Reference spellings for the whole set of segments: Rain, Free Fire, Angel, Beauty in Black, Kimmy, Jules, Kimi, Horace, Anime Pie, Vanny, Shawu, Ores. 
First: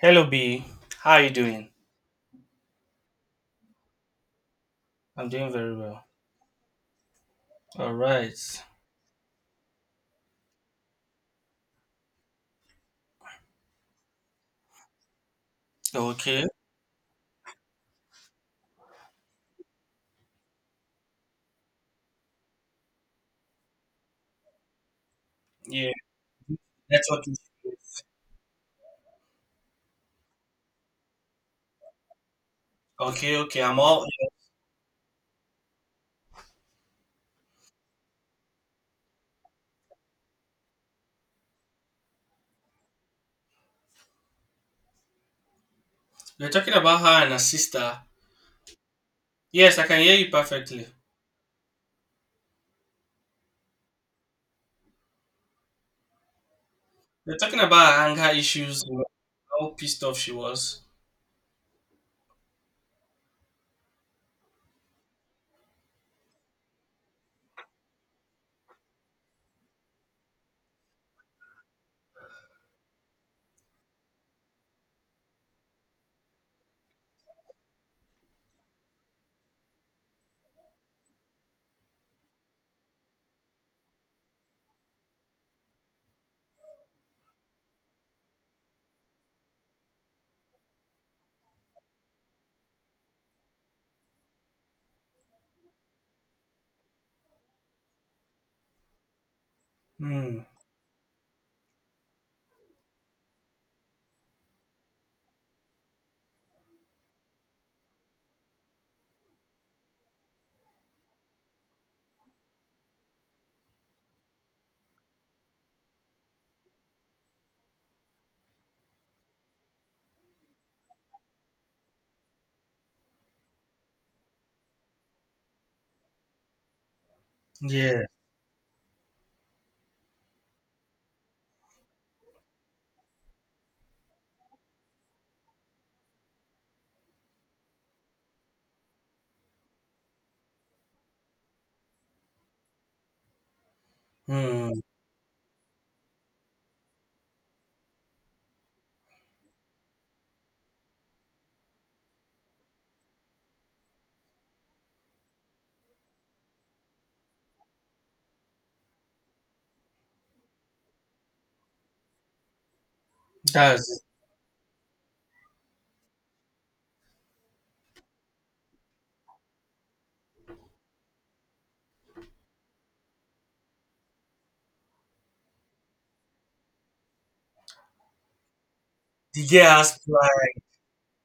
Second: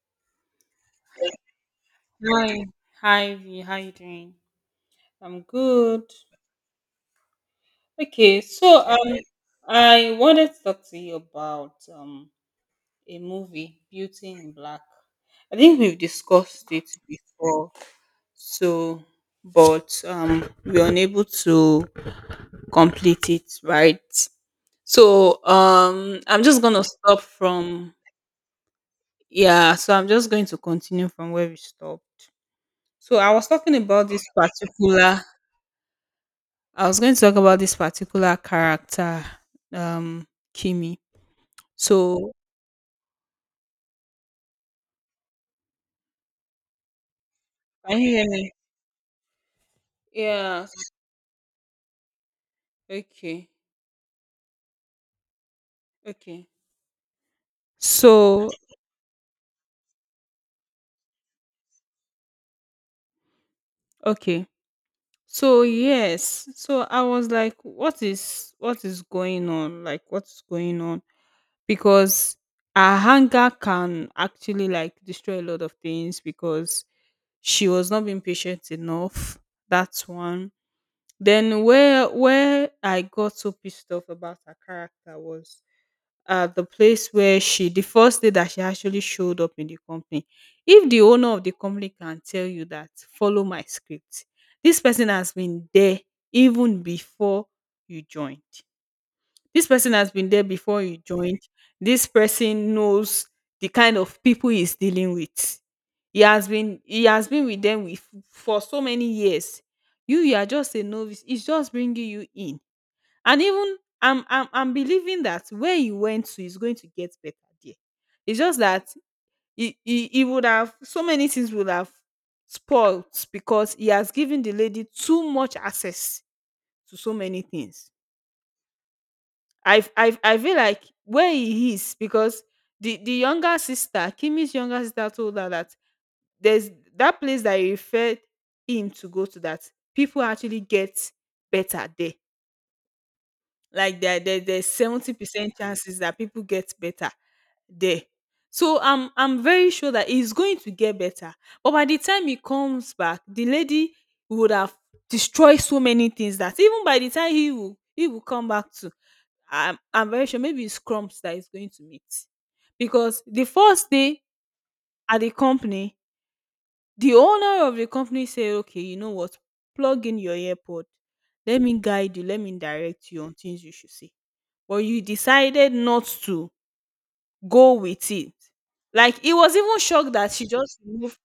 Hello B, how are you doing? Hi, V. How you doing? I'm I'm doing very well. good. All right. Okay, I wanted to talk to you about a movie, Beauty in Black. I think we've Okay. discussed it before, so but we are unable to complete it, right? So Yeah. um I'm just gonna stop Network from issues. yeah, so I'm just going to continue from where we stopped. So I Okay. was Okay. talking I'm all. about this particular I was going to talk about this particular character, um, Kimi. So, You're talking about her and her sister. can you hear me? Yes, I can hear you Yeah. perfectly. Okay. Okay. You're talking about her anger So, issues. How pissed off she was. okay. So yes. So I was like, what is going on? Like, what's going on? Because a hunger can actually like destroy a lot of things because she was not being patient enough. That's one. Then where I got so pissed off about her character was the place where she the first day that she actually showed up in the company. If the owner of the company can tell you that follow my script, this person has been there even before you joined. This person has been Hmm. there before you joined. This person knows the kind of people he's dealing with. He has been with them with, for so many years. You are just a novice, it's just bringing you in. And even I'm believing that where he went to is going to get better there. It's just that he would have so many things would have spoilt because he has given the lady too much access to so many things. Yeah. I feel like where he is because the younger sister, Kimmy's younger sister, told her that there's that place that he referred him to go to that people actually get better there. Like there's Hmm. 70% chances that people get better there. So I'm very sure that it's going to get better. But by the time he comes back, the lady would have destroyed so many things that even by the time he will come back to, I'm very sure maybe it's crumbs that he's going to meet. Because the first That's day at the company, the owner of the company said, okay, you know what? Plug in your earpod. Let me guide you, let me direct you on things you should see but you decided not to go with it. Like he the was girl even has shocked that she pride. just removed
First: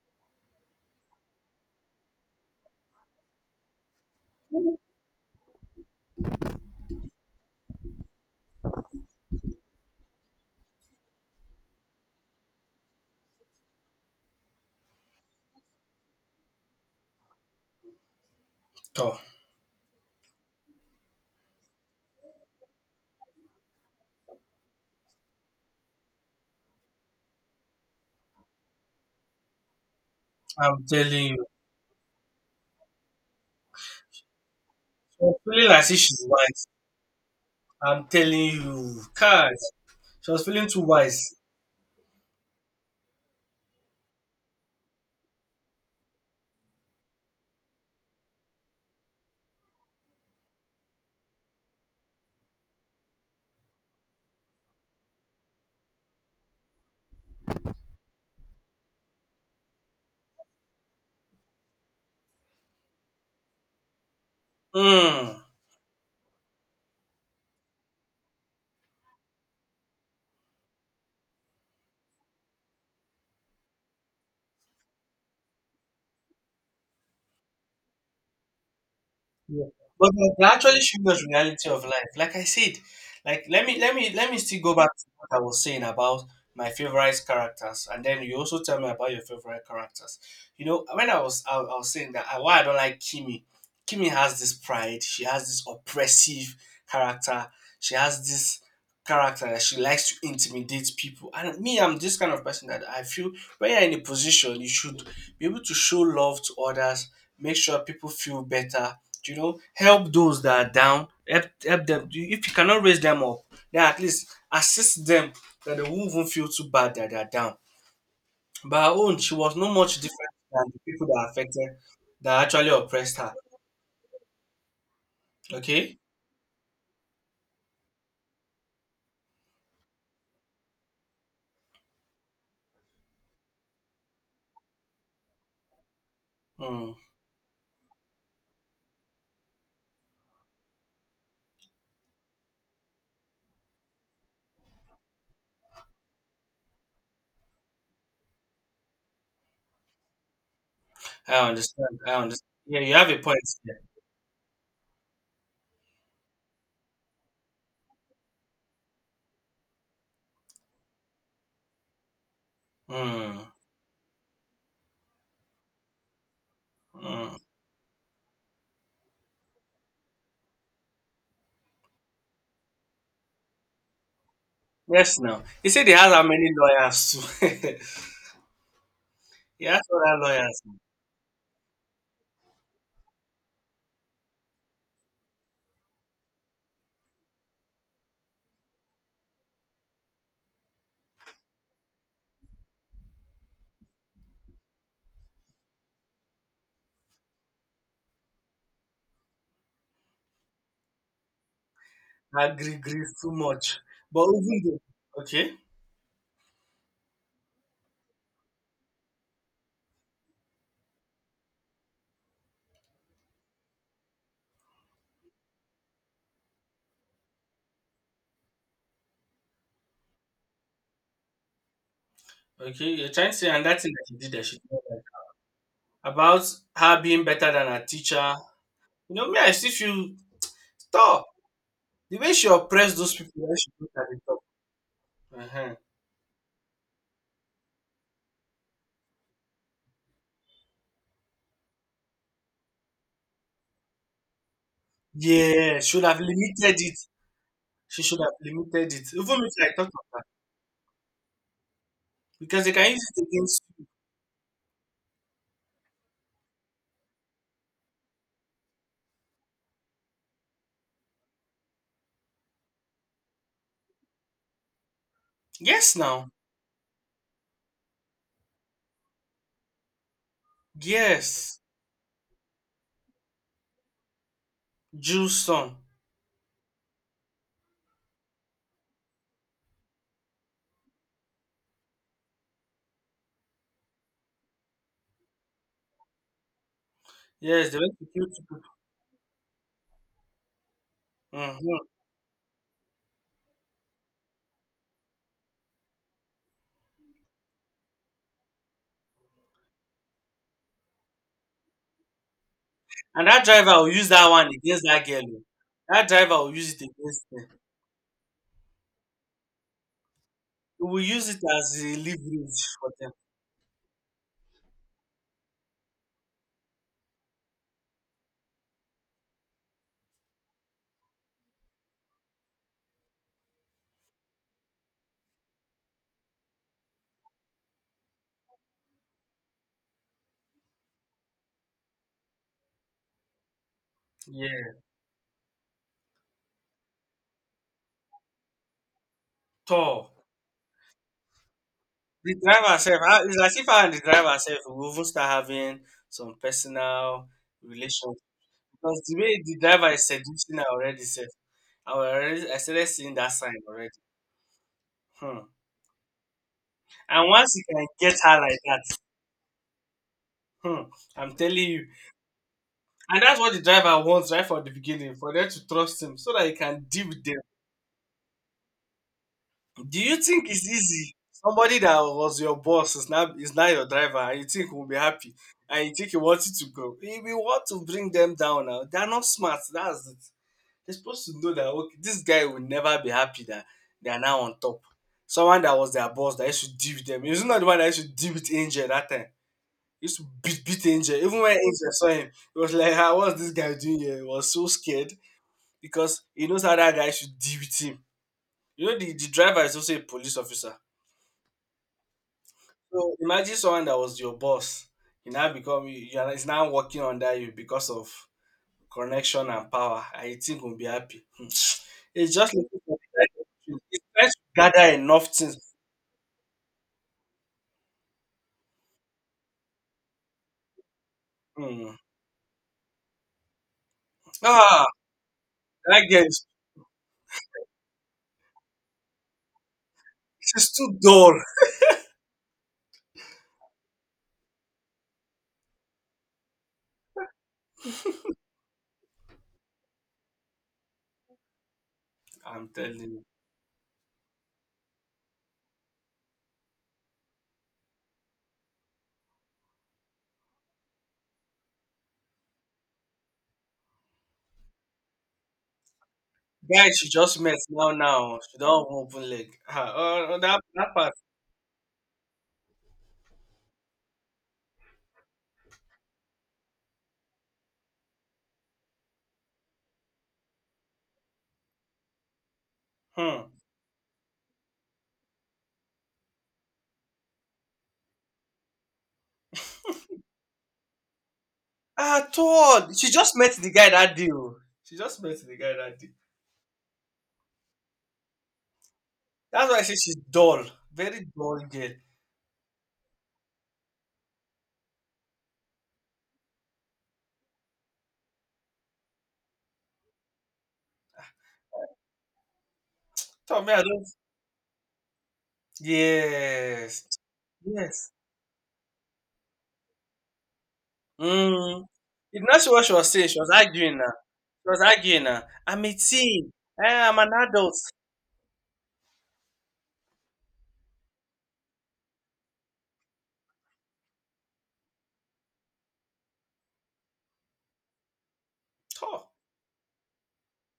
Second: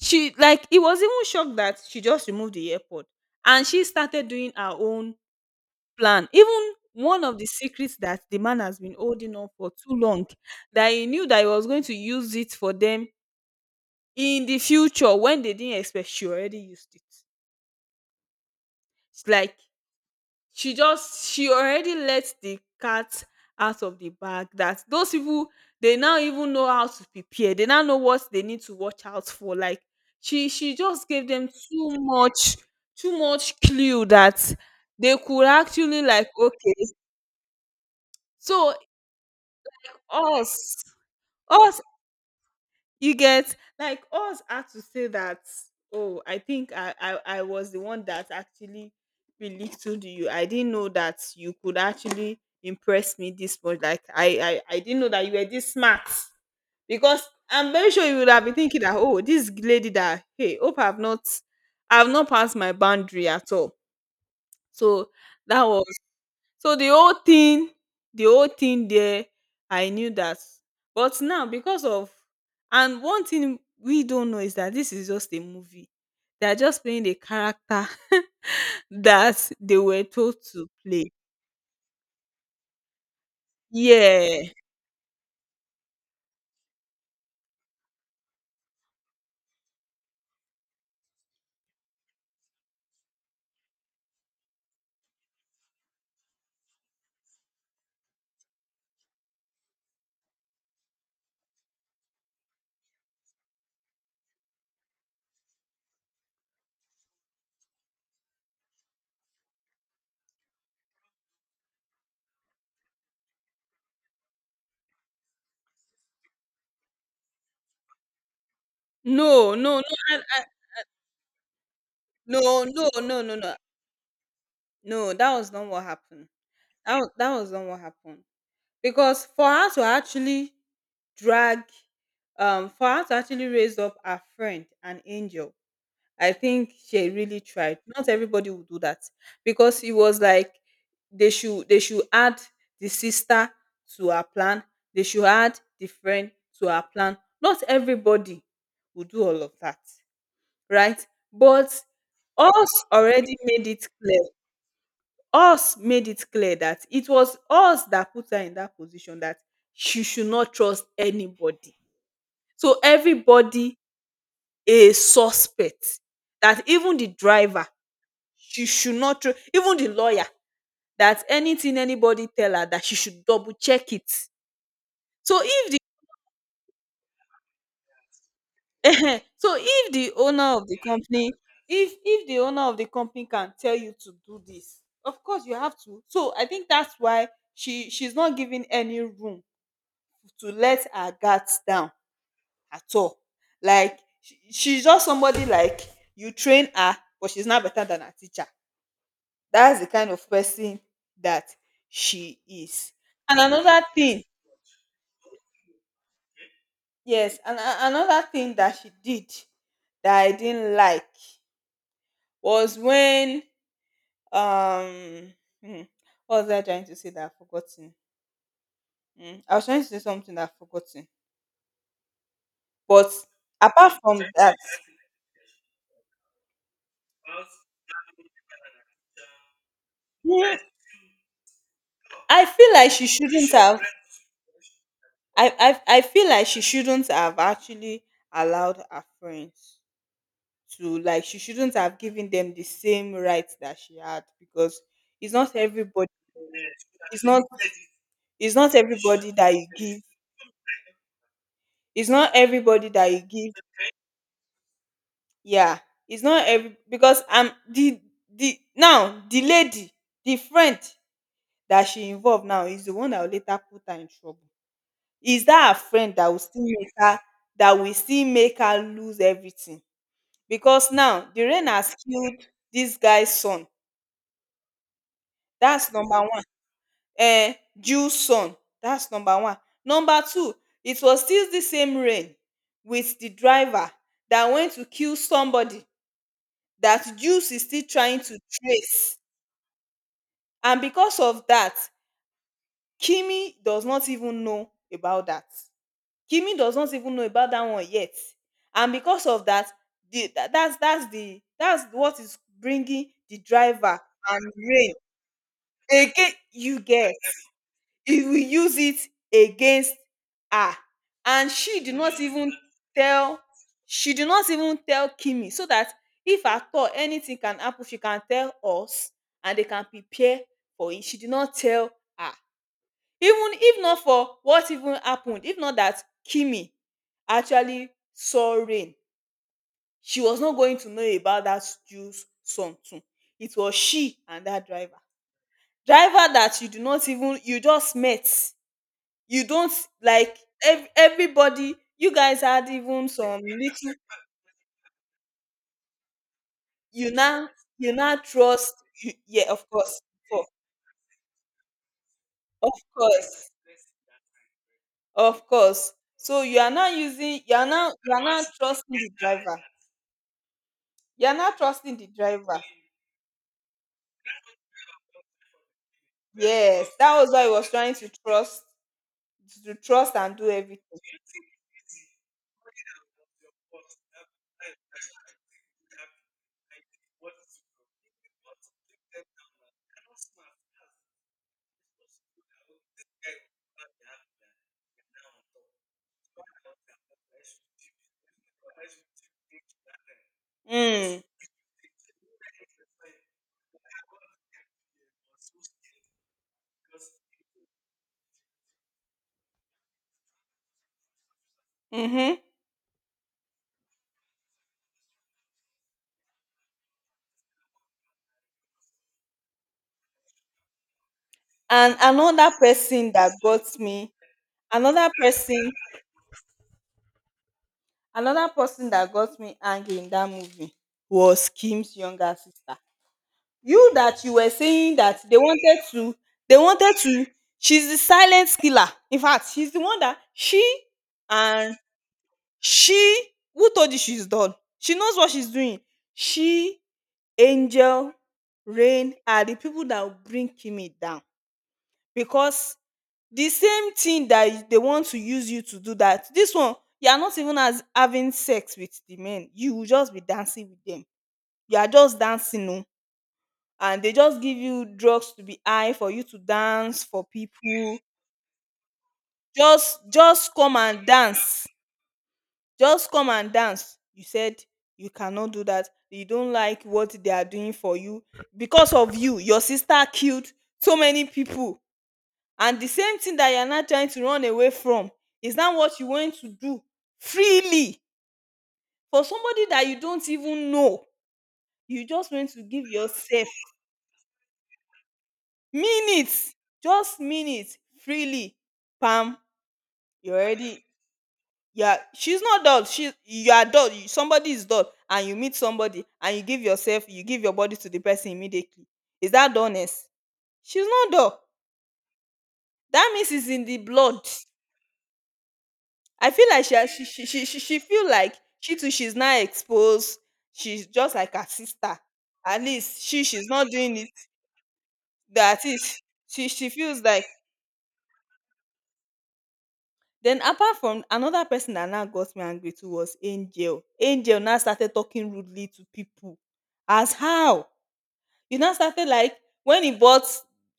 she like he was even shocked that she just removed the airpod and she started doing her own plan. Even one of the secrets that the man has been holding on for too long, that he knew that he was going to use it for them in the future when they didn't expect, she already used it. Oh, It's like she already let the cat out of the bag, that those people they now even know how to prepare, they now know what they need to watch out for. Like she I'm just telling gave you, them too much, too much clue that they she was could feeling like say actually she's like wise. okay. I'm telling So you, cause she was feeling us too wise. us You get, like, us had to say that. Oh, I think I was the one that actually belittled you. I didn't know that you could actually impress me this much. Like I didn't know that you were this smart because I'm very sure you would have been thinking that oh this lady that hey hope I've not passed my boundary at all. So Hmm. that was so the whole thing, the whole thing there, I knew that. But now because of and one thing we don't know is that this is just a movie. They are just playing the character that Yeah. they were But that told that to actually shows play. us reality of life. Like I said, like let me Yeah. still go back to what I was saying about my favorite characters, and then you also tell me about your favorite characters. You know, when I was saying that why I don't like Kimi. Kimi has this pride. She has this oppressive character. She has this character that she likes to intimidate people. And me, I'm this kind of person that I feel when you're in a position, you should be able to show love to others, make sure people feel better, you know, help those that are down, help them. If you cannot raise them up, then at least assist them that they won't even feel too bad that they're down. But her own, No, she was not no, much no, I, different I, than the people that are affected, that no, actually no, oppressed no, her. no, no. No, that was not what Okay? happened. That, that was not what happened. Because for her to actually drag for her to actually raise up her friend an angel, I think Hmm. she really tried. Not everybody would do that, because it was like they should add the sister to her plan. They should add the friend to her plan. Not everybody would do all of that, right? I But understand. I understand. Yeah, us you have a already point made there. it clear. Us made it clear that it was us that put her in that position that she should not trust anybody. So Hmm. everybody a suspect, that even the Hmm. driver, she should not tru- even the lawyer, that anything anybody tell her that she should double check it. Yes, So now. He if the said he has how many lawyers too. so He has if the other owner lawyers. of the company, if the owner of the company can tell you to do this, of course you have to. So I think that's why she's not giving any room to let her guards down at all. Like she's just somebody like you train her but she's not better than her teacher. That's the kind of person that she Agree, is. agree too And much. another thing, But even though, okay, yes, and another thing that she did that I didn't like was when um hmm, what was I trying to say that I've forgotten? Hmm, I was trying to say something that I've forgotten. okay, you're But trying to say, and that thing apart that she from did that she that, did that. About her being better than her teacher. You know, me, I still feel hmm, stop. The way I she feel like oppressed she those people shouldn't when she have put at the top. Uh-huh. I feel like she shouldn't have actually allowed her friends to she shouldn't have given them the same rights that she had, because it's not Yeah, should everybody, have limited it. it's not She should have it's not limited it. everybody Even if that you I talk give, it's not because they everybody can use that you it give, against. yeah, it's not every because the now the lady, the friend that she involved now is the one that will later put her in trouble, is that her Yes, friend that now. will still make her lose everything, because now the Yes, rain has killed this guy's son. Jew's son. That's number one. um Due sun, dats number one. Number two, it was still the same rain with the driver that went to kill somebody that Jews is Yes, they still went to trying kill to two trace, and because people. of that, Mhm. Kimi does not even know about that. Kimi does not even know about that one yet, and because of that, the tha- that's dats the that's what is bringing And the that driver will driver use that one and against rain that girl. Oh. That again, driver will use it you get, against them. he will use it against her. He will use it And as she did a not even leverage for them. tell, kimi, so that if at all anything can happen she can tell us and they can prepare for it. She did not tell her. Even if not for what even happened, if not that kimi actually saw rain, she was not going to know about that jews song too. It was she and that Yeah. driver, driver that you do not even you just met, you don't Tall. like, everybody you The guys had driver self, even ah, some it's as if I little, and the driver self will even start having some you personal now you now relations. trust, Because you, the way yeah the of driver course is for, seducing her already self, I was already I of started seeing that course, sign already. Hmm. of course, so you are now And using, once you can you get are her now like that, trusting the driver, hmm, you I'm are now telling you. trusting the driver. And that's what the driver wants right from the beginning, for them to trust him so that he can Yes, deal that with was them. why I was trying to trust, to Do trust you and think do it's everything. easy? Somebody that was your boss is now your driver, and you think will be happy, and you think he wants it to go. We want to bring them down now. They are not smart. That's it. They're supposed to know that okay, this guy will never be happy that they are now on top. Someone that was their boss that used to deal with them. He was not the one that used to deal with Angel that time. He used to beat Angel. Mm, Even when Angel saw him, he was like, "Ah, what's this guy doing here?" He was so scared because he knows how that guy should deal with him. You know, the driver is also a police officer. mm-hmm. So imagine someone that was your boss, you now become you are is now working under you because of connection and power, I you think will be happy. Hmm. And It's another just looking for the person right that got opportunity. It's me, trying to gather another enough things. person another person that got me angry in that movie was Hmm. Kim's younger sister. You that you were Ah, saying that that girl is they wanted to, she's the silent killer. In fact, she's the one that she's too dull. and she, who told you she's done? She knows what she's doing. She, Angel, Rain are the people that will bring Kimmy down, I'm because telling you. the same thing that they want to use you to do, that this one, you are not even as having sex with the men, you will just be dancing with them, you are just dancing o, and they just give you drugs to be high for you to Guy dance she for just met now people. now. She don't even open leg. Just Ah, oh, oh, that come that and part. dance, just come and dance you said you cannot do that, you don't like what they are doing for you, because of you your sister killed so many people, and the same thing Hmm. that you are now trying to run away from is now what you want to do freely for somebody that you don't even know. You just At want to give all. She just yourself met the guy that day. Oh. She just met the guy that day. minutes, just minutes, freely pam, That's why I say she's you dull. already. Very dull girl. Yeah, she's not dull, she you are dull, you, somebody is dull and you meet somebody and you give yourself, you give your body to the person immediately, is that dullness? She's not dull, that means it's So in me, the I don't. blood. I feel like Yes, she feel yes. like she's now exposed. She's just like her Mm. sister. If not, At she- what she least was saying, she she's was not doing arguing it. now. She was arguing now. That I'm a is teen. she feels Eh, I'm like. an adult. Then apart from, another person that now got me angry too was Angel. Angel now started talking rudely to people. As how? You now started Oh, like when he bought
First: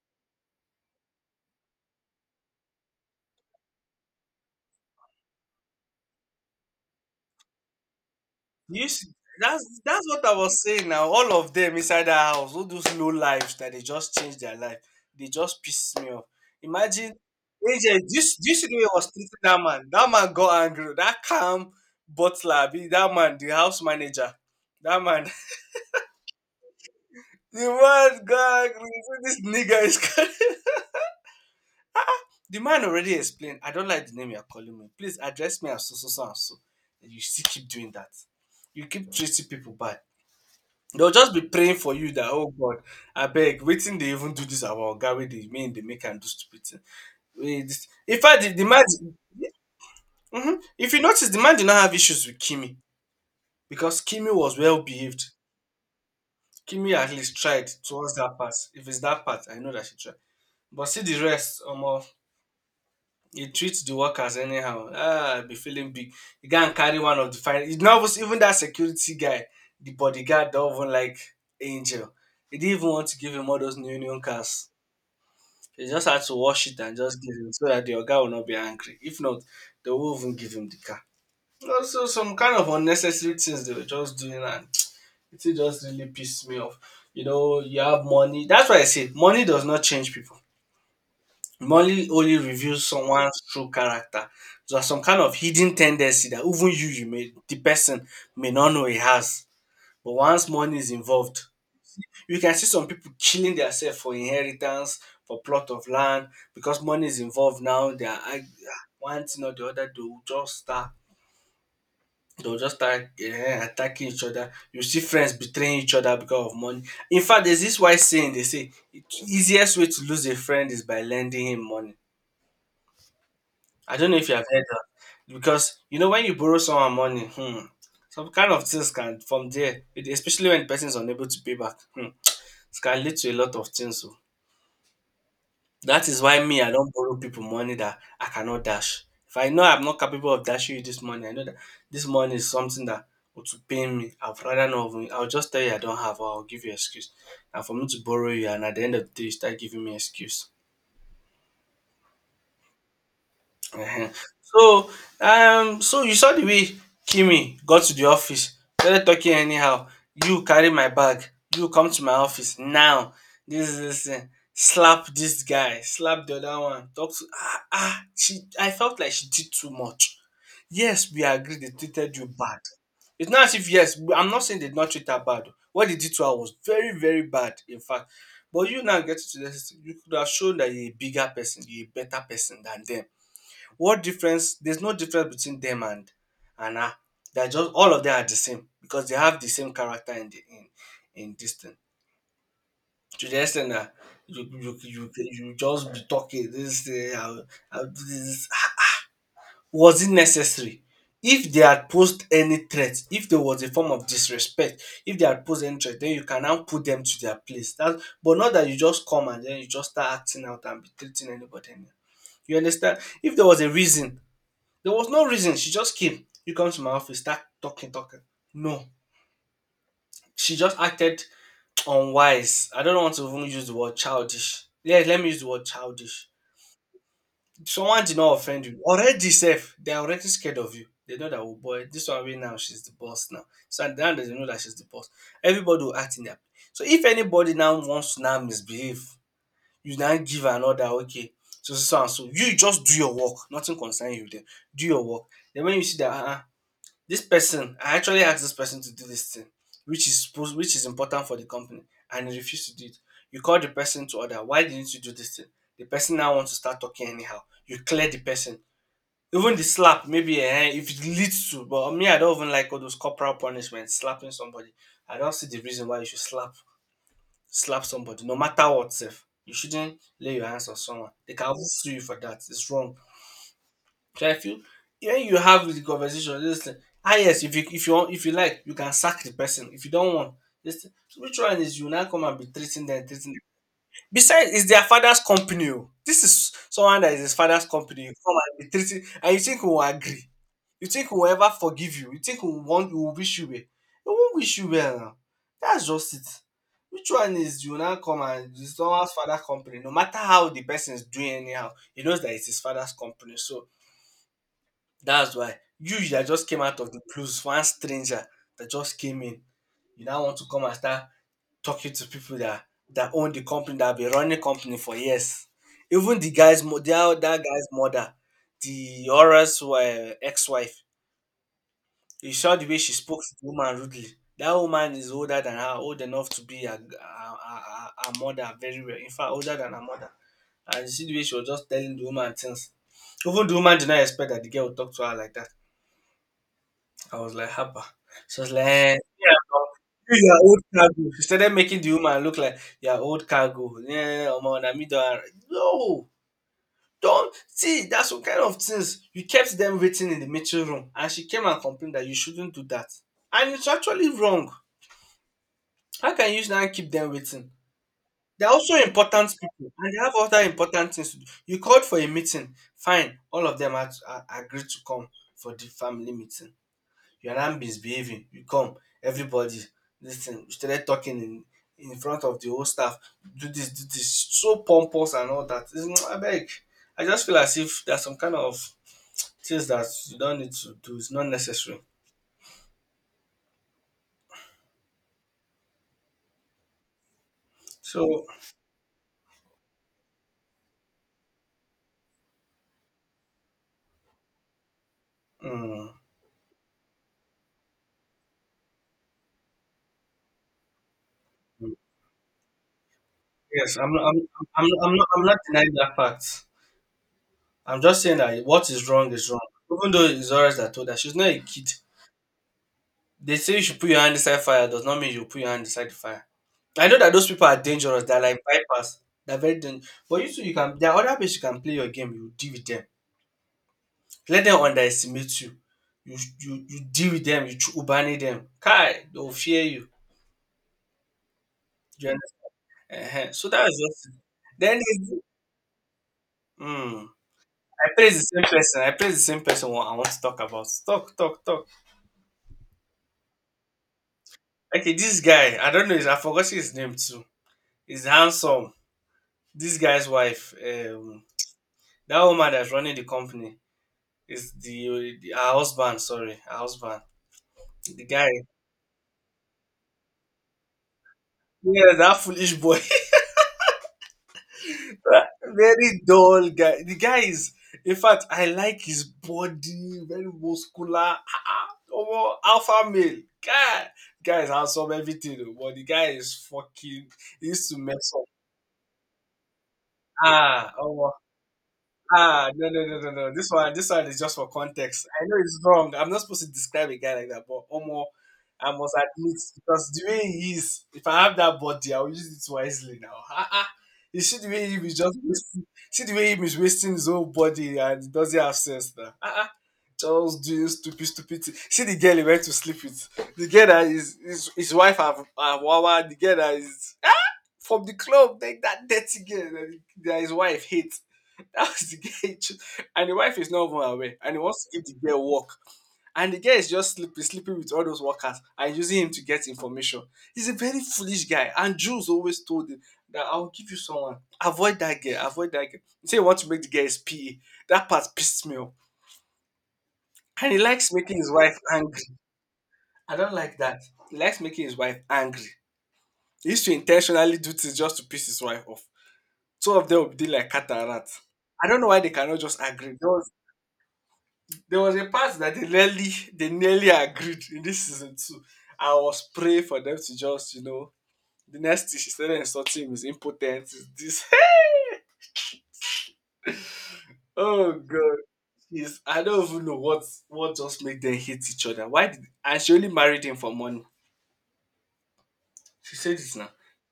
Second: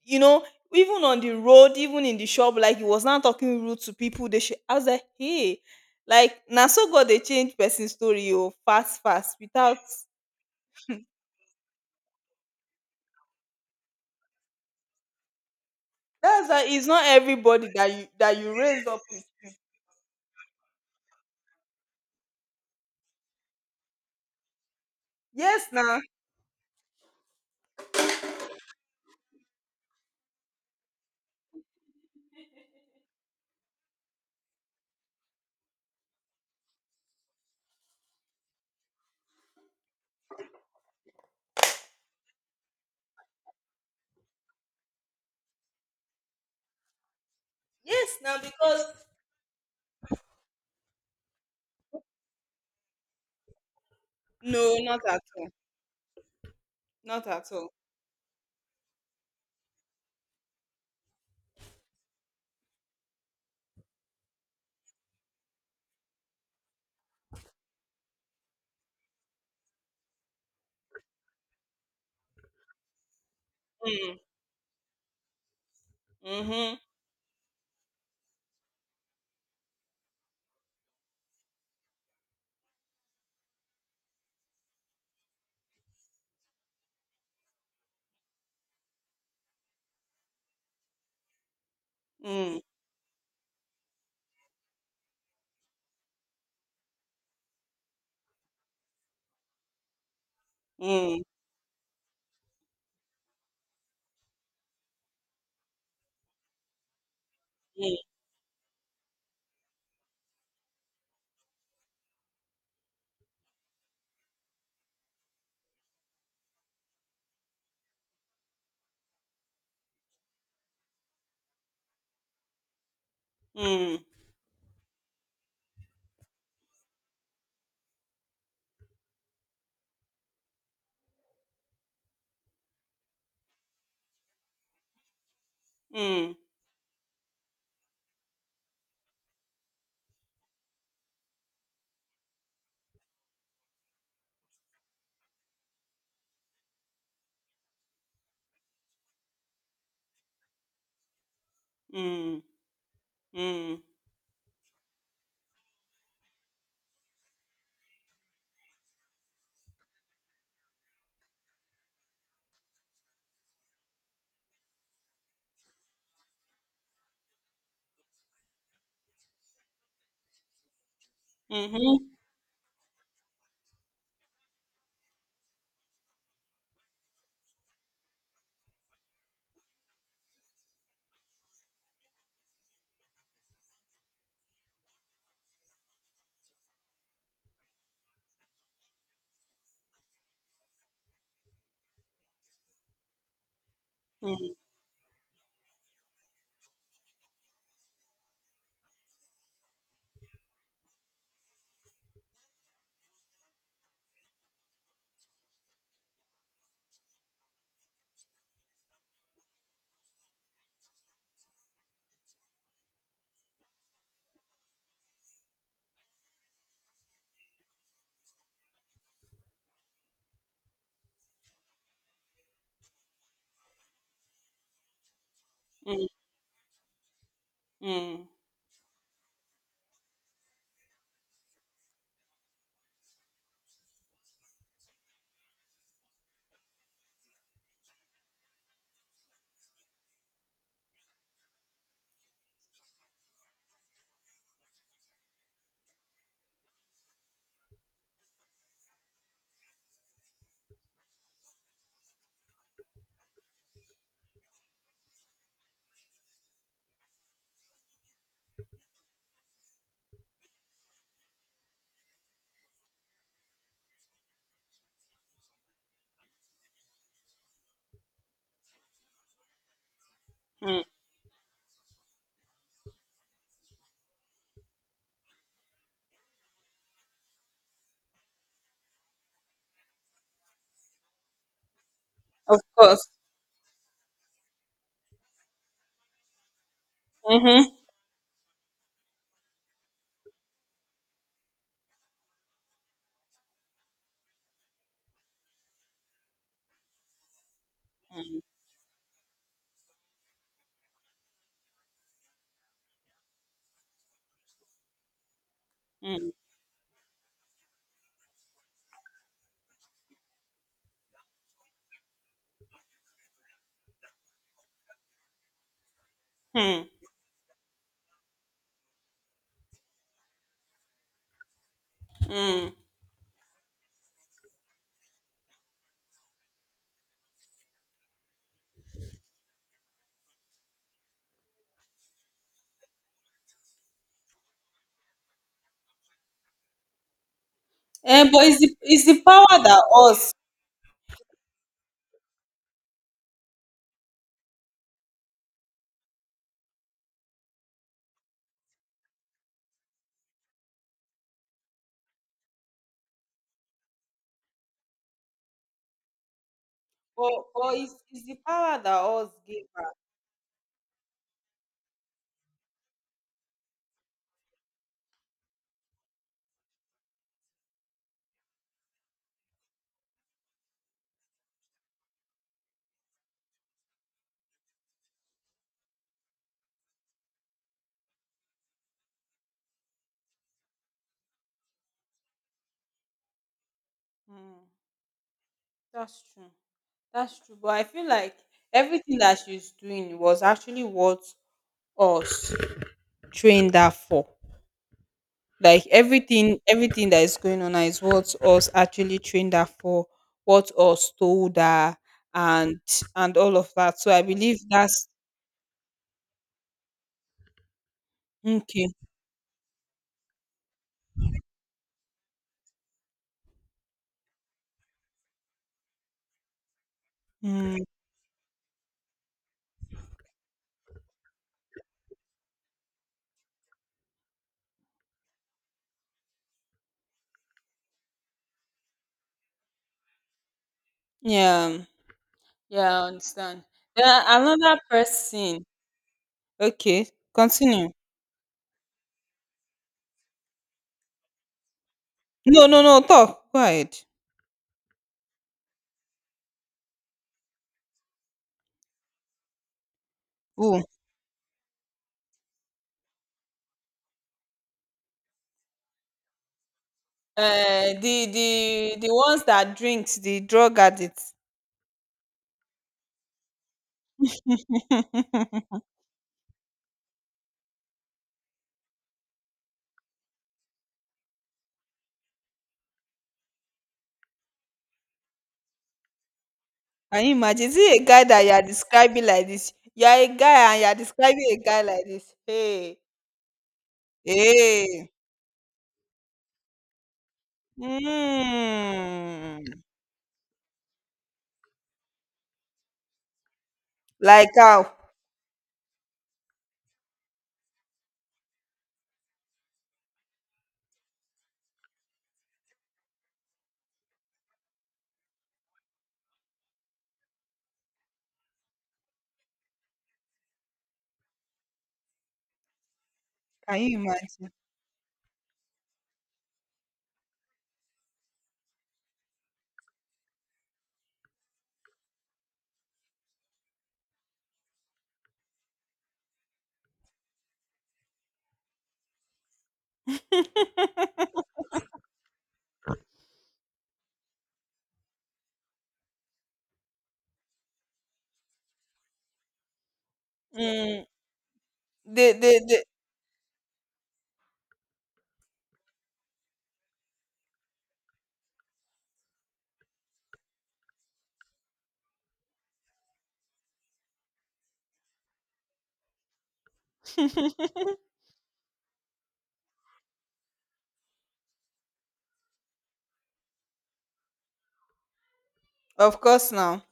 you know even on the road, even in the shop, like he was now talking rude to people. They should, I was like, hey, like na so God dey change person story o you fast see, fast without. that's what I was saying now. All of them inside that house, all those low lives that they just change their life. They just piss me off. That's why it's not Imagine, everybody that AJ, you this that you this way raise up was with. treating that man. That man got angry. That calm butler, be that man, the house manager. That man. Yes now. The man gag me. So this nigga is calling. The man already explained. I don't like the name you're calling me. Please address me as so so so and so. And you still keep doing that. You keep treating people bad. They'll just be praying for you that oh God, I beg, waiting they even do this our guy with the mean they make and do stupid thing. Wait, this- Yes In now fact, the man, because hmm, if you notice, the man did not have issues with Kimi because Kimi was no, well not at behaved. all. Kimi at Not least at tried all. towards that part. If it's that part, I know that she tried. But see the rest, he treats the workers anyhow. Ah, I be feeling big. The guy and carry one of the fine. It's not even that security guy, the bodyguard, don't even like Angel. He didn't even want to give him all those new Mm, union cars. He just had to wash mm-hmm, it and just give him so that the guy will not be angry. If not, they won't even give him the car. Also, some kind of unnecessary things they were just doing, and it just really pissed me off. You know, you have money. That's why I say money does not change people. Money only mm, reveals someone's true character. So, there's some kind of hidden tendency that even you, you may the person may not know he has. But once money is mm, involved, you can see some people killing themselves for inheritance, for plot of land, because money is involved now. They are arg- one thing or the other. They will just start. They will just start attacking each other. You see friends betraying each other because of money. In fact, there's this wise saying they say, "The easiest way to lose a friend is by lending him money." I mm, don't know if you have heard that because you know when you borrow someone money, hmm, some kind of things can from there, it- especially when the person is unable to pay back, hmm, it can lead to a lot of things. So that is mm, why me, I don't borrow people money that I cannot dash. If I know I'm not capable of dashing you this money, I know that this money is something that would to pay me. I'd rather not. Even- I'll just tell you I don't have, or I'll give you excuse. And for me to borrow you, and at the end of the day, you start giving me excuse. mm, mm, mm, Ehen. So, so you saw the way Kimi got to the office, started talking anyhow. You carry my bag. You come to my office now. This is this thing. Slap this guy. Slap the other one. Talk to ah ah. She. I felt like she did too much. Yes, we agree. They mm-hmm, treated you bad. It's not as if yes. We- I'm not saying they did not treat her bad. What they did to her was very very bad. In fact, but you now get to this. You could have shown that you're a bigger person. You're a better person than them. What difference? There's no difference between them and her. They're just all of them are the same because they have the same character in the in this thing. To the extent that you mm, you you, you just be talking this thing, I'll do this. Was it necessary? If they had posed any threat, if there was a form of disrespect, if they had posed any threat, then you can now put them to their place. That, but not that you just come and then you just start acting out and be treating anybody anyhow. You understand? If there was a reason there was no reason. She just came. You come to my office, start talking, talking. No. She just acted unwise. I don't want to even use the word childish. Yes, let me use the word mm, mm, childish. Someone did mm. not offend you. Already safe. They're already scared of you. They know that oh boy, this one right now, she's the boss now. So now they know that she's the boss. Everybody will act in their place. So if anybody now wants to now misbehave, you now give her another okay. So so so and so. You just do your work. Nothing concern you then. Do your work. Then when you see that this person I actually asked this person to do this thing which is important for the company, and he refused to do it. You call the person to order. Why didn't you do this thing? The person now wants to start talking anyhow. You clear the person. Even the slap maybe, if it leads to. But me, I don't even like all those corporal punishment slapping somebody. I don't see the reason why you should slap somebody no matter what sef. You shouldn't lay your hands on Mm. someone. They can sue you for that. It's wrong. So I feel when you have the conversation, this thing. Ah, yes, if you want, if you like, you can sack the person. If you don't want, this thing. So which one is you now come and be Of treating them, course. treating them. Besides, it's their father's company. Oh. This is someone that is his father's Mm-hmm. company. You come and be treating, and you think we will agree. You think we will ever forgive you. You think we will wish you well. We won't wish you well now. That's just it. Which one is you now come and it's someone's father's company? No matter how the person is doing anyhow, he knows that it's his father's company. So that's why you that Mm. just came out of the blues, one stranger that just came in, you now want to come and start talking to people that own the company that have been running company for years. Even the guy's mo- Hmm. that, that guy's mother, the Aura's ex-wife. You saw the Mm. way she spoke to the woman rudely. That woman is older than her, old enough to be her mother very well. In fact, older than her mother. And you see the way she was just telling the woman things. Even the woman did not expect that the girl would talk to her like that. I was like, Haba. Eh, She but was it's, like, the, "Eh, it's the yeah, bro. power that you us, your old cargo." She started making the woman look like your old cargo. Yeah, Omo, no, don't see that's what kind of things you kept them waiting in the meeting room, and she came and complained that you shouldn't do that. And it's actually wrong. How can you now keep them waiting? but it's the They're also power that important us give. people, and they have other important things to do. You called for a meeting, fine. All of them are agreed to come for the family meeting. Your ram misbehaving, you come, everybody listen. Thing. We started talking in front of the whole staff. Do this, so pompous and all that. It's, I beg. I just feel as if there's some kind of things that you don't need to do. It's not necessary. Mm. That's true. That's true. But I feel So like everything that she's doing was actually what us trained her for. Like mm, everything, everything that is going on now is what us actually trained her for. What us told her, and and all of yes, I'm that. not, So I'm, I believe I'm, I'm not, that's I'm not denying that fact. I'm just saying that what okay. is wrong is wrong. Even though it's always that told her she's not a kid. They say you should put your hand inside fire does not mean you put your hand inside the fire. I know that those people are Mm. dangerous. They're like vipers. They're very dangerous. But you too, you can. There are other people you can play your game. You deal with them. Let them underestimate you. You deal with them. You ubani them. Kai, they'll fear you. Yeah. Do you Yeah, I understand? So understand. that's just. Then another Then it's, person. mm, Okay, I continue. praise the same person. I praise the same person. What I want to talk about. Talk talk talk. No, no, no. Talk. Go ahead. Okay, this guy. I don't know. I forgot his name too. He's handsome. This guy's wife. Oh, That woman that's running the company. It's the her husband, sorry, her husband. the The guy. the ones that drinks the drug addicts. Yeah, that foolish boy. Very dull guy. The guy is in fact, I like his body, very muscular. Ah, ah, omo, alpha male. Guy. Guy is handsome, everything, oh, but the guy is fucking Can you he imagine? used Is to it a mess guy up. that you are describing like this? You are a guy Ah, and you are oh. describing a guy like this. Ah, no, no, Hey, no, no, no. This one is just for context. hey. I know it's wrong. I'm not supposed to describe a guy like that, but Omo, I must admit Mm. because the way he is, if I have that body, I'll use it wisely now. Ah, ah. You see the Like way he how? is just wasting, see the way he is wasting his whole body and it doesn't have sense now. Ah, ah. Just doing stupid, stupid. Thing. See the girl he went to sleep with. The girl that is his wife, have Wawa. The girl that is from the club, like that dirty girl that his wife hates. That was the girl he chose. And the wife is not even Can you aware. And he imagine? wants to give the girl work. And the guy is just sleeping, sleeping with all those workers and using him to get information. He's a very foolish guy. And Jules always told him that I'll give you someone. Avoid that girl. Avoid that girl. He said he wants to make the guy his PE. That part pissed me off. And he likes making his wife angry. I don't like that. He likes making his wife angry. He used to intentionally do things just to piss his wife off. Two of them will be doing like cat and Mm. rat. I don't know why they The cannot the just the. agree. There was a part that they nearly agreed in this season 2. I was praying for them to just the next thing she started insulting him is impotent is this. Oh god, is I don't even know what just made them hate each other. Why did and she only married him for money? She said Of it now. course now.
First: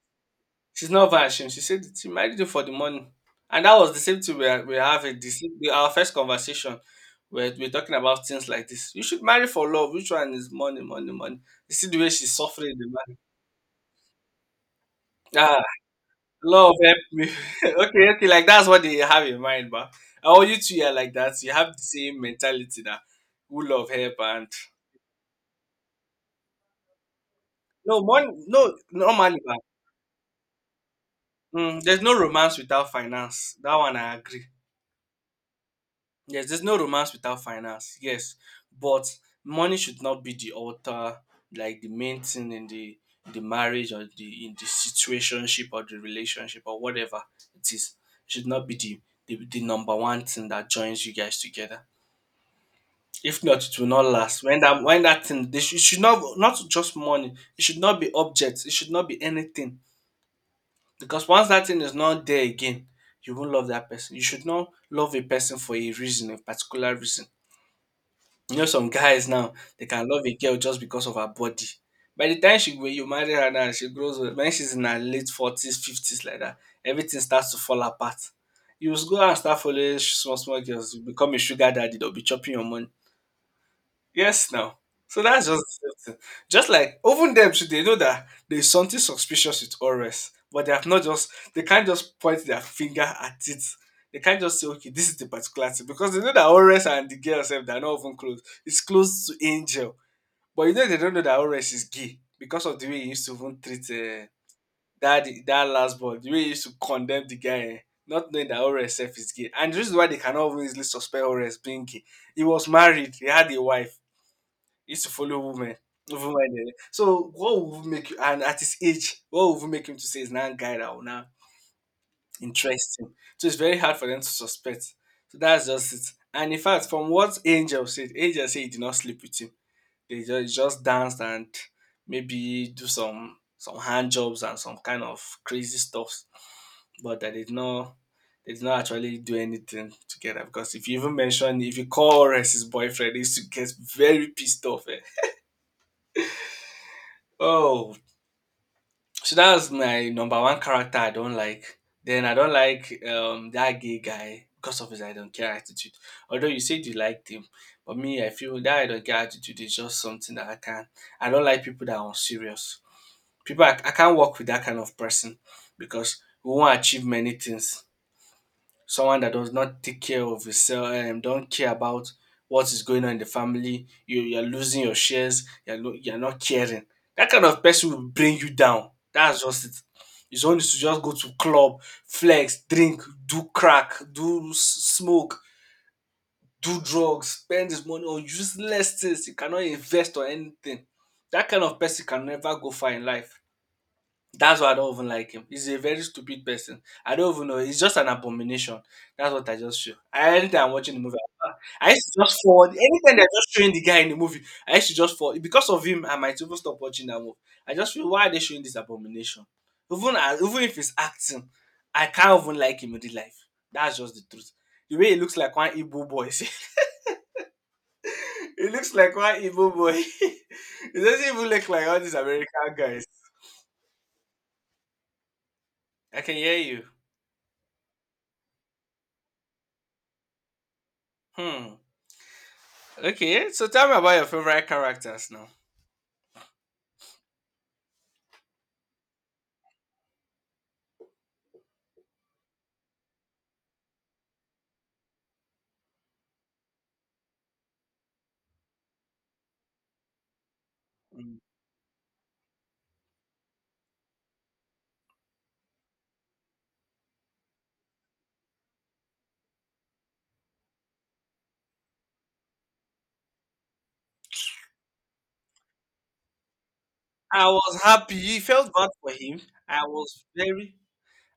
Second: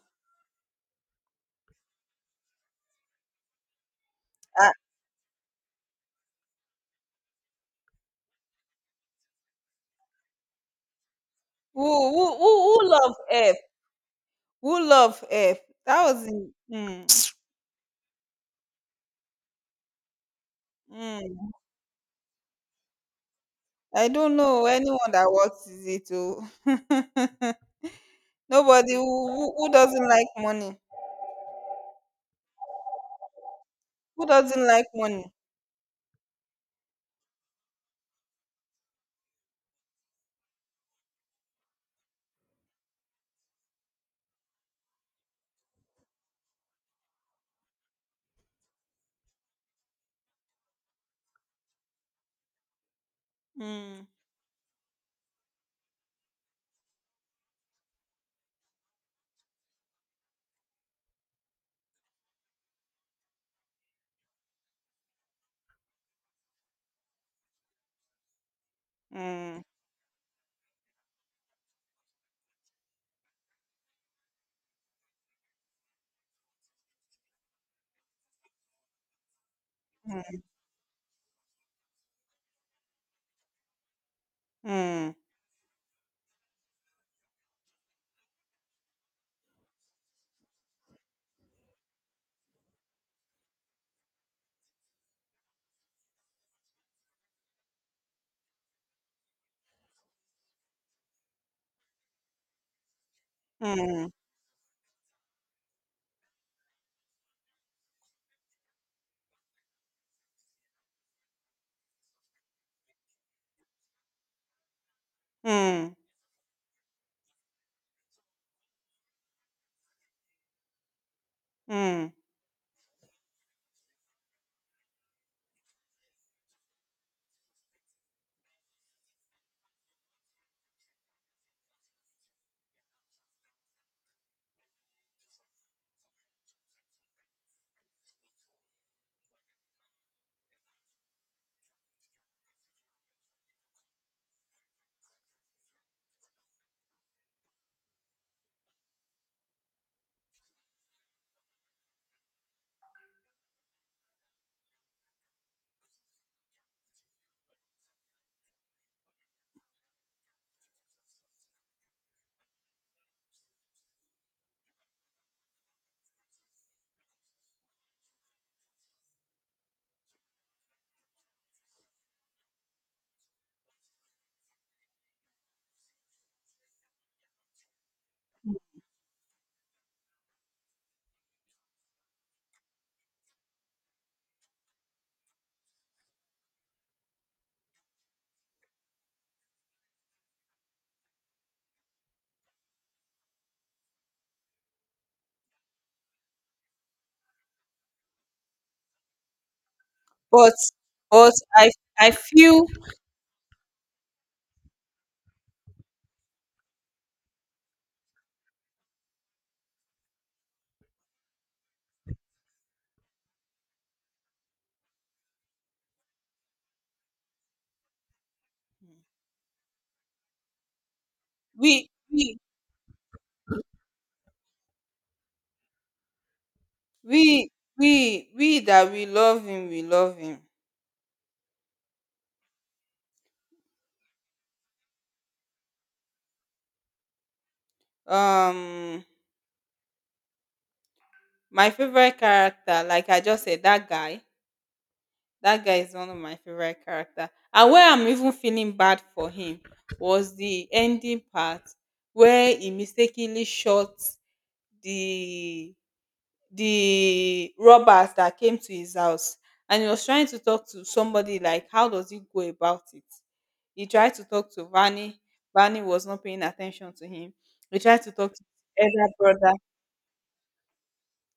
She's not over ashamed. She said she married him for the money. And that was the same thing we are, Ah, we have it. This our first conversation. We're talking about things like this. You should marry for love. Which one is money, money, money? You see the way who she's who who suffering the who love man. F? Who love F? Ah, That was in love help me. Okay, okay, like that's what they have in mind, but oh, you two are like that. mm. You have the same mentality that who love I help don't and know anyone that works, is it? no money, no Nobody who, normally, who man. who doesn't like money. Mm, there's no romance without finance. That one I Who agree. doesn't like money? Yes, there's no romance without finance. Yes, but money should not be the altar, like the main thing in the marriage or the in the situationship or the relationship or whatever it is. It should not be the number one thing that joins you guys together. If not, it will not Mm, last. When that thing, they should, it should not just money. It should not be objects. It should not be anything. Because once that thing is not there again, you won't love that person. You should not love a person for a reason, a particular reason. You know some guys now, mm, they can love a girl just because of her body. By the time she when you marry her now, she grows old. When she's in her late 40s, 50s like that, everything starts to fall apart. You will go and start following small mm, small girls, you become a sugar daddy, they'll be chopping your money. Yes, now. mm, So that's just the same thing. Just like even them should they know that there's something suspicious with Ores, but they can't just point their finger at it. They can't just say, okay, this is the particular thing because they know that Ores and the girl herself they are not even close. It's close to Angel, but you know they don't know that Ores is gay because of the way he used to even treat mm, that last boy, the way he used to condemn the guy, eh, not knowing that Ores herself is gay. And the reason why they cannot even easily suspect Ores being gay, he was married, he had a wife used to follow women. mm, Even when so what would make you and at his age, what would make him to say is now a guy that will now mm. interest him? So it's very hard for them to suspect. So that's just it. And in fact, from what Angel said he did not sleep with him. They just danced and maybe do some hand jobs and some kind of crazy stuff. But they did not actually do anything together because if you call Ores his boyfriend, he used to get very pissed off. Eh. Oh, so that's my number one character I don't like. Then I don't like that gay guy because of his I don't care attitude. Although you said you liked him, but me I feel that I don't care attitude is just something that I can't. I don't like people that are unserious. People I can't work with that kind of person, because we won't achieve many things. Someone that does not take care of yourself and don't care about what is going on in the family, you're losing your shares, you're you're not caring. That kind of person will bring you down, that's just it. His only to just go to club, flex, drink, do crack, do smoke, do drugs, spend his money on useless things, you cannot invest or anything. That kind of person can never go far in life. That's why I don't even like him. He's a very stupid person. I don't even know. He's just an abomination. That's what I just feel. I, But anytime I'm watching the movie, but I I I used I to just feel forward. Anytime they're just showing the guy in the movie, I used to just forward. Because of him, I might even stop watching that movie. I just feel, why are they showing this abomination? Even if he's acting, I can't even like him in real life. That's just the truth. The way he looks like one Igbo boy. He looks like one Igbo boy. He doesn't even look like we all these we American guys. I can hear you. we we that we love him, we love him. Hmm. Okay, so tell me about your favorite characters now. Um my favorite character, like I just said, that guy. That guy is one of my favorite character, and where I'm even feeling bad for him was the ending Mm. part where he mistakenly shot the the robbers that came to his house. And he was trying to talk to somebody, like how does he go about it? He tried to talk to Vani. Vani was not paying attention to him. I He was tried to happy. talk to It felt his bad for elder him. brother. I was very,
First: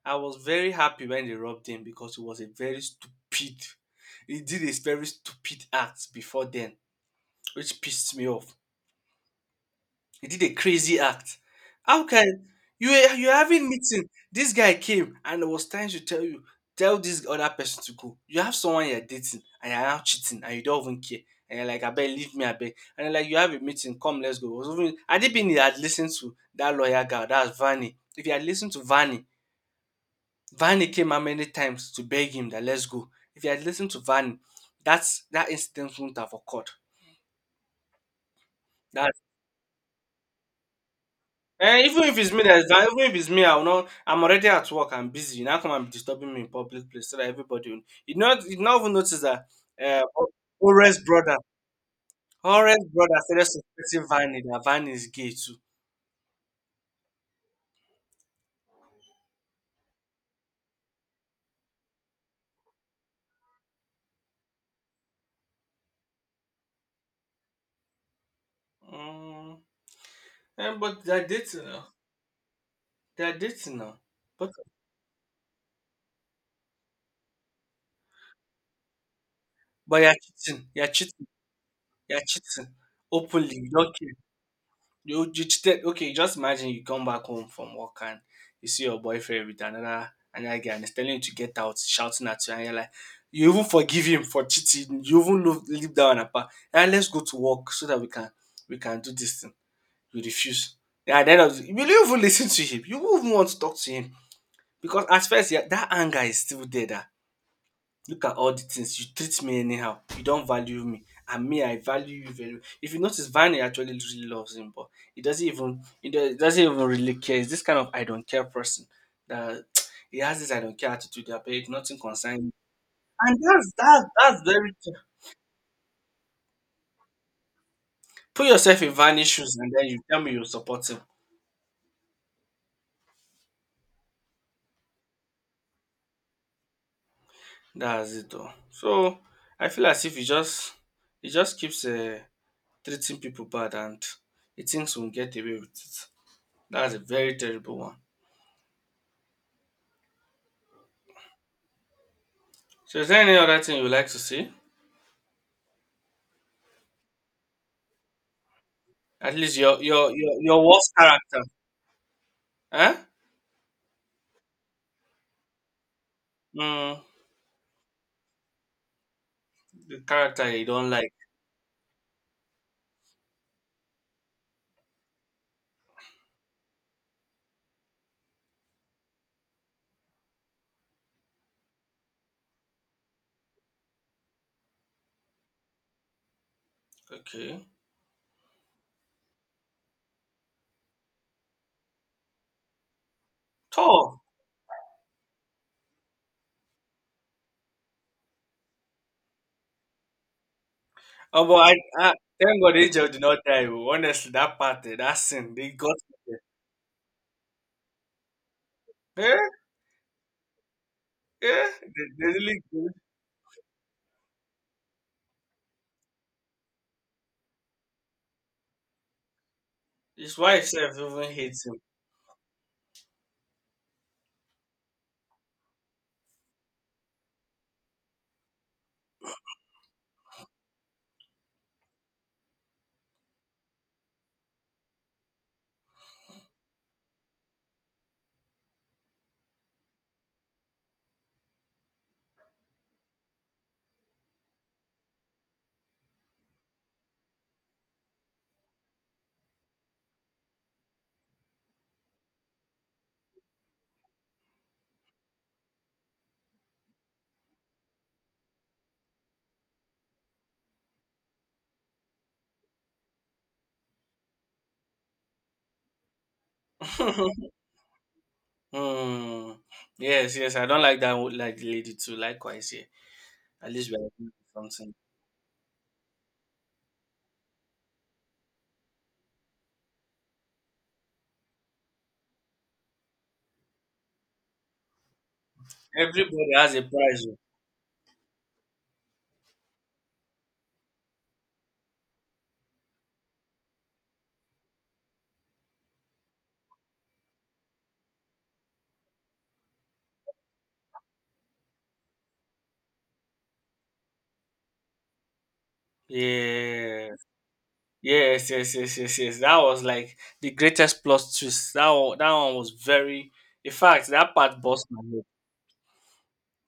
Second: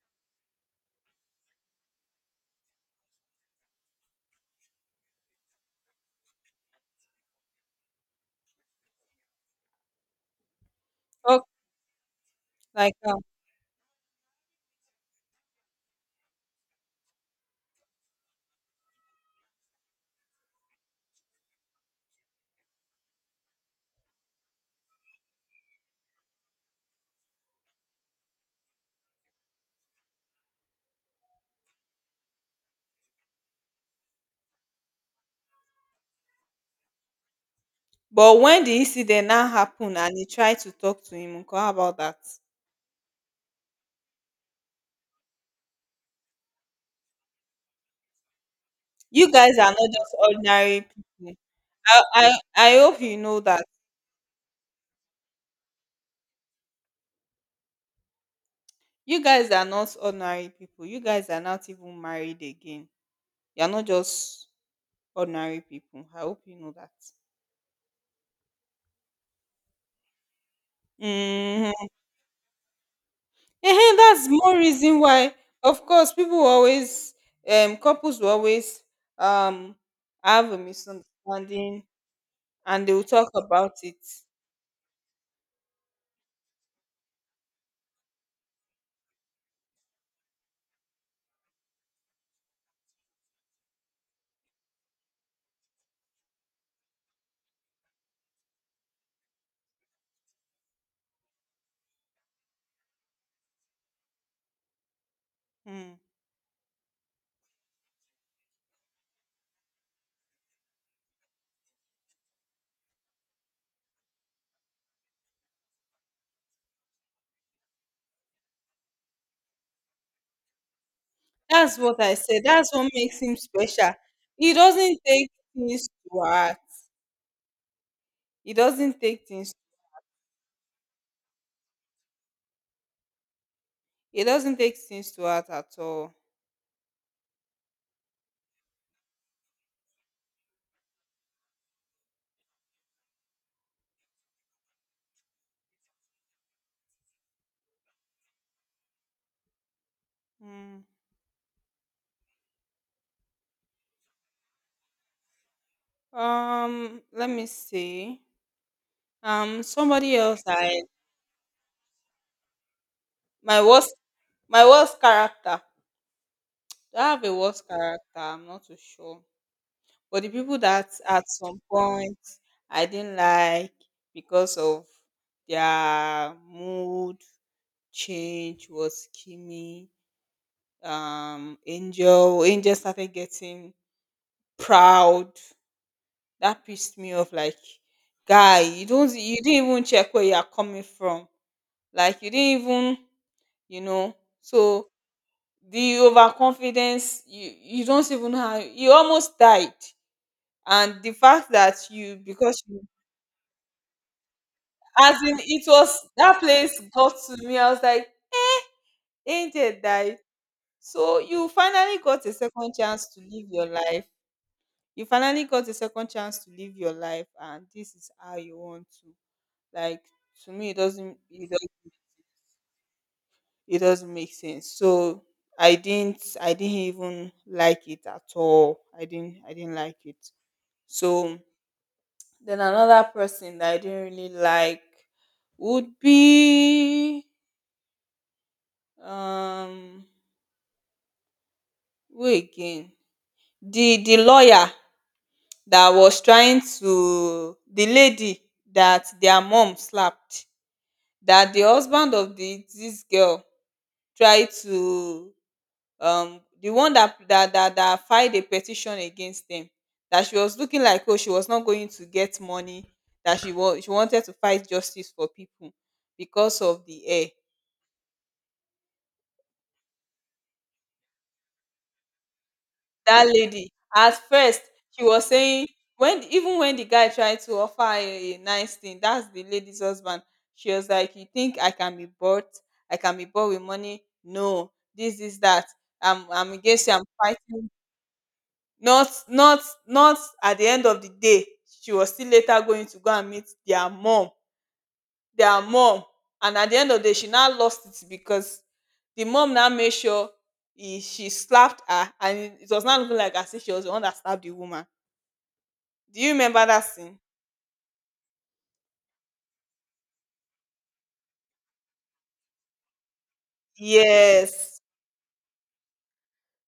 I was very happy when they robbed him, because he was a very stupid. He did a very stupid act before then, which pissed me off. He did a crazy act. Talk How can you like were you're having meeting? This guy came and was trying to tell you, tell this other person to go. You have someone you're dating and you're now cheating and you don't even care. And you're like, I beg, leave me, I beg. And you're like, you have a meeting, come, let's go. It was even, had it been he had listened to that lawyer girl, that's Vanny. If he had listened to Vanny, Vanny came how many times to beg him, that let's go. If he had listened to Vanny, that incident wouldn't have occurred. but when the That. incident now happened and he tried to talk to him uncle, how Eh, about even if that? it's me that's down, even if it's me, I'll not. I'm already at work. I'm busy. You now come and be disturbing me in public place, so that everybody, you not even notice You that. guys are not Uh, just ordinary Horace brother, people. I Horace hope brother you know started that. suspecting Vanny, that Vanny is gay too. You guys are not ordinary people. You guys are not even married again. You are not just ordinary people. I hope you know that. Mm. Eh, but they're dating now. Mm-hmm. They're dating now. That's But more reason why, of course, people will always, couples will always um but you're have a cheating. You're cheating. misunderstanding You're cheating and they will talk openly. You about don't it. care. You cheated. Okay, just imagine you come back home from work and you see your boyfriend with another guy and he's telling you to get out, shouting at you, and you're like, you even forgive him for cheating. You even leave, leave that one apart. And let's go to work so that we can do this thing. You refuse. Yeah, at the end of the, will you even listen to him? You won't even want to talk to him, because at first, yeah, that Mm. anger is still there. That. Look at all the things, you treat me anyhow. You don't value me, and me I value you very well. If you notice, Vani actually really loves him, but he doesn't even really care. He's this kind of I don't care person, that he has this I don't care attitude, that babe, That's nothing what I concerns said. me. That's what makes him And that's special. that's that's He very true. doesn't take things to heart. Put He yourself in doesn't take Vanny's things. shoes, and then you tell me you support him. He doesn't take things to heart at all. That's it, though. So I feel as if he just he just keeps treating people bad, and he thinks we'll get away with it. That's a very terrible one. Mm. So is there any other thing you would like to see? Let me see. At least your your Somebody your, else. your I worst character. Eh? My worst, my worst character. Do Mm, I have a worst character? I'm not too sure. the But the character people you don't that like. at some point I didn't like because of their mood change was Kimmy. Angel. Angel started getting proud. That pissed me off, like, Okay. "Guy, you don't, you didn't even check where you are coming from. Like you didn't even, you know." Tough. So the overconfidence, you don't even have, you almost died. And the Oh, fact that I you thank because God you, Angel did not die. Oh. Honestly, that part, eh, that as in scene, it they got. was that place got to me. I was like, Yeah, Angel died. So you yeah, finally got a they really second good. chance to live your life. You finally got a second chance to live your life, and this is how you want to. Like His to wife me, it self doesn't, even hates it doesn't make sense. So I didn't even like it at all. I didn't like it. So then another person that I didn't really like would be um who again? The lawyer that was trying to, the lady that their mom slapped, that the husband of the this girl tried to, the one that that filed a petition against them, that she was looking like, oh, she was not going to get money, that she wanted to fight justice for people because of the air. him. Hmm. Yes, yes, I don't like that like the lady too. Likewise, yeah. That At lady, least we are at doing first something. she was saying, when even when the guy tried to offer her a nice thing, that's the lady's husband. She was like, you think I can be bought? I can be bought with money? No, this is that Everybody I'm has a against you, I'm price. Oh. fighting, not, not, not. At the end of the day, she was still later going to go and meet their mom, their mom. And at the end of the day, she now lost it because the mom now made sure he, she slapped her, and it was not looking like as if she was the one that slapped the woman. Do you remember that Yeah. scene? Yes, yes, yes, yes, yes. That was like the greatest plot twist. That one was very. In fact, that part Yes. bust my head.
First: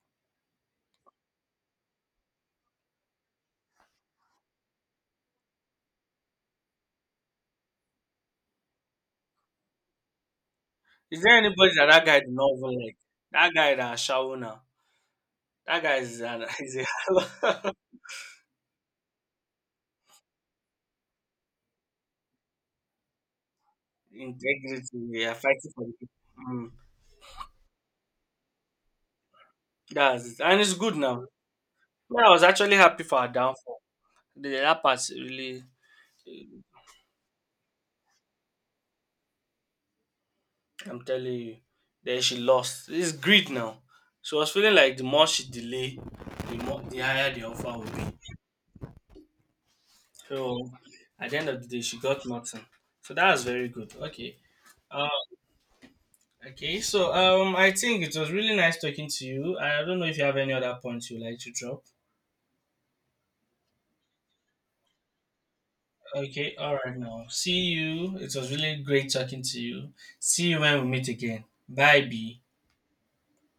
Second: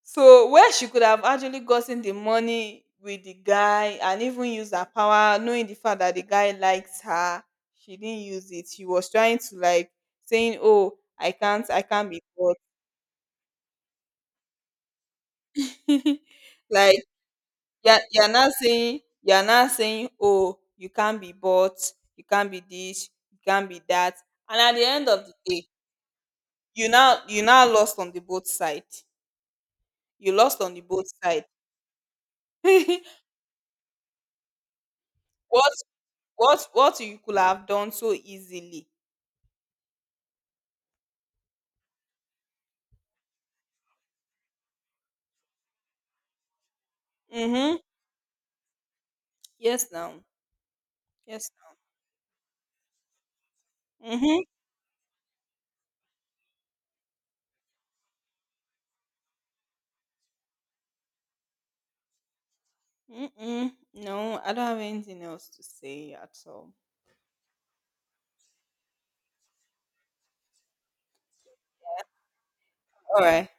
So where she could have actually gotten the money with the guy and even used her power, knowing the fact that the guy likes her, she didn't use it. She was trying to like saying, "Oh, Is there anybody I that that can't guy be did not bought." even like? That guy that Shawu now. That guy is an is Like a you're not saying, "Oh, you can't be bought, you can't be this, you can't be that." And at the integrity. end of the Yeah, day, fighting for the people. Mm, you now lost on the both side. that's You it, and lost on it's the good both now. side. Man, I was actually happy for her downfall. The, that part really, What what you could have done so easily. I'm telling you, then she lost. It's greed now. She was feeling like the more she delay, the more the higher the offer Mhm. would be. Yes, now. So at the end Yes. of the day, she got nothing. So that was very good. Okay. Mhm. Uh, okay. So I think it was really nice talking to you. I don't know if you have any other points you'd like to drop. Mm-mm. No, I don't have anything else to say at Okay. all. All right. Now, see you. It was really great talking to you. See you when we meet again. Bye, B. All right.